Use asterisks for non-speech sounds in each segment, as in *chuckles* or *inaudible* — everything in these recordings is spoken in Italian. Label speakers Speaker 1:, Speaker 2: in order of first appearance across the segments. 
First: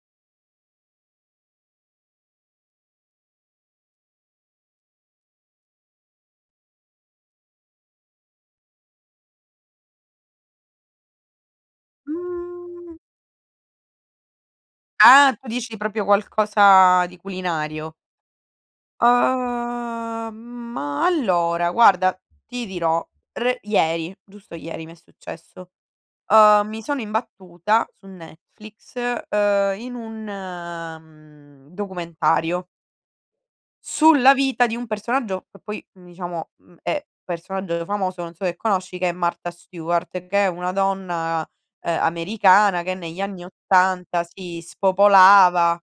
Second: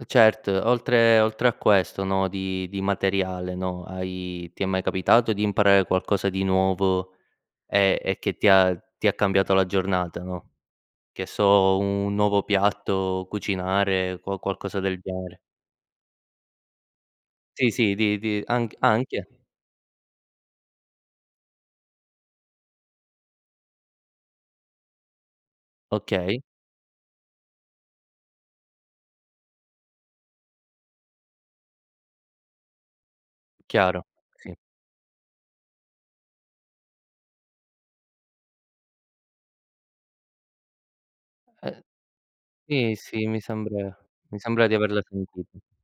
Speaker 1: Eh, certo, oltre oltre a questo, no, di di materiale, no, hai ti è mai capitato di imparare qualcosa di nuovo, e e che ti ha ti ha cambiato la giornata, no, che so, un nuovo piatto, cucinare, qua qualcosa del
Speaker 2: Ah,
Speaker 1: genere.
Speaker 2: tu dici proprio qualcosa di
Speaker 1: Sì,
Speaker 2: culinario.
Speaker 1: sì, di di anch anche.
Speaker 2: Uhm, ma allora, guarda, ti dirò re ieri, giusto ieri mi è successo.
Speaker 1: Okay.
Speaker 2: Uhm, mi sono imbattuta, su Netflix, ehm, in un, mhmm, documentario
Speaker 1: Chiaro,
Speaker 2: sulla
Speaker 1: sì.
Speaker 2: vita di un personaggio, che poi diciamo, mhmm, è personaggio famoso, non so se conosci, che è Marta Stuart, che è una donna,
Speaker 1: Ehm
Speaker 2: ehm, americana, che
Speaker 1: sì,
Speaker 2: negli
Speaker 1: sì, mi
Speaker 2: anni
Speaker 1: sembre
Speaker 2: '80
Speaker 1: mi
Speaker 2: si
Speaker 1: sembra di averla sentita.
Speaker 2: spopolava.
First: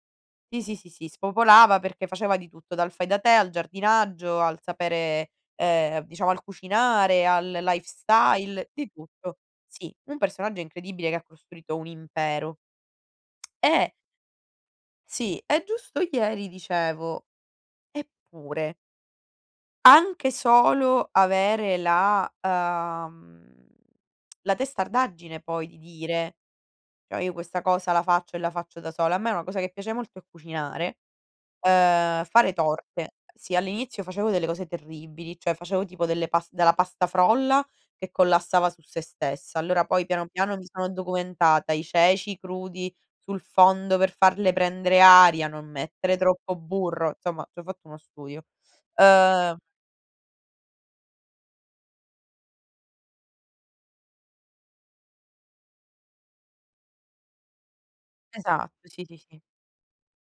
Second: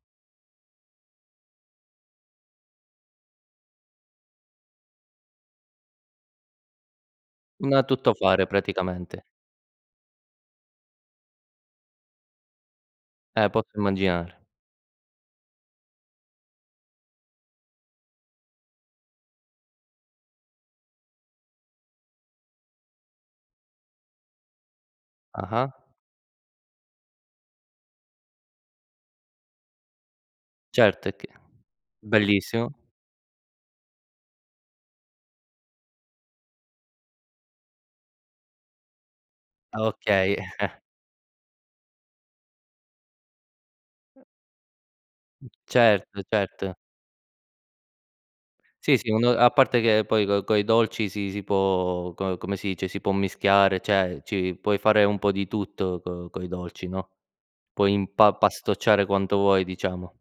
Speaker 2: Sì, sì, sì, sì, spopolava, perché faceva di tutto, dal fai da te, al giardinaggio, al sapere ehm, diciamo al cucinare, al
Speaker 1: Una tutto fare
Speaker 2: lifestyle, di
Speaker 1: praticamente.
Speaker 2: tutto. Sì, un personaggio incredibile che ha costruito un impero.
Speaker 1: Eh, posso
Speaker 2: Eh
Speaker 1: immaginare.
Speaker 2: Sì, e giusto ieri dicevo: "Eppure" anche solo avere la, ehm, *tsk* la testardaggine poi di
Speaker 1: Ah-ah.
Speaker 2: dire: "Cioè io questa cosa la faccio e la faccio da sola". A me una cosa che piace molto è cucinare,
Speaker 1: Certo, e che
Speaker 2: ehm, fare
Speaker 1: bellissimo.
Speaker 2: torte. Sì, all'inizio facevo delle cose terribili, cioè facevo tipo delle pas della pasta frolla, che collassava su sé stessa;
Speaker 1: Ah,
Speaker 2: allora, poi piano
Speaker 1: okay.
Speaker 2: piano mi
Speaker 1: *chuckles*
Speaker 2: sono documentata, i ceci crudi sul fondo per farle prendere aria, non mettere
Speaker 1: Certo,
Speaker 2: troppo
Speaker 1: certo.
Speaker 2: burro. Insomma, ci ho fatto uno studio.
Speaker 1: Sì sì, un a
Speaker 2: Ehm
Speaker 1: parte che poi, co coi dolci, si si può co come si dice, si può mischiare, cioè, ci puoi fare un po' di tutto co coi dolci, no, puoi impa
Speaker 2: Esatto, sì,
Speaker 1: pastocciare
Speaker 2: sì,
Speaker 1: quanto
Speaker 2: sì.
Speaker 1: vuoi, diciamo.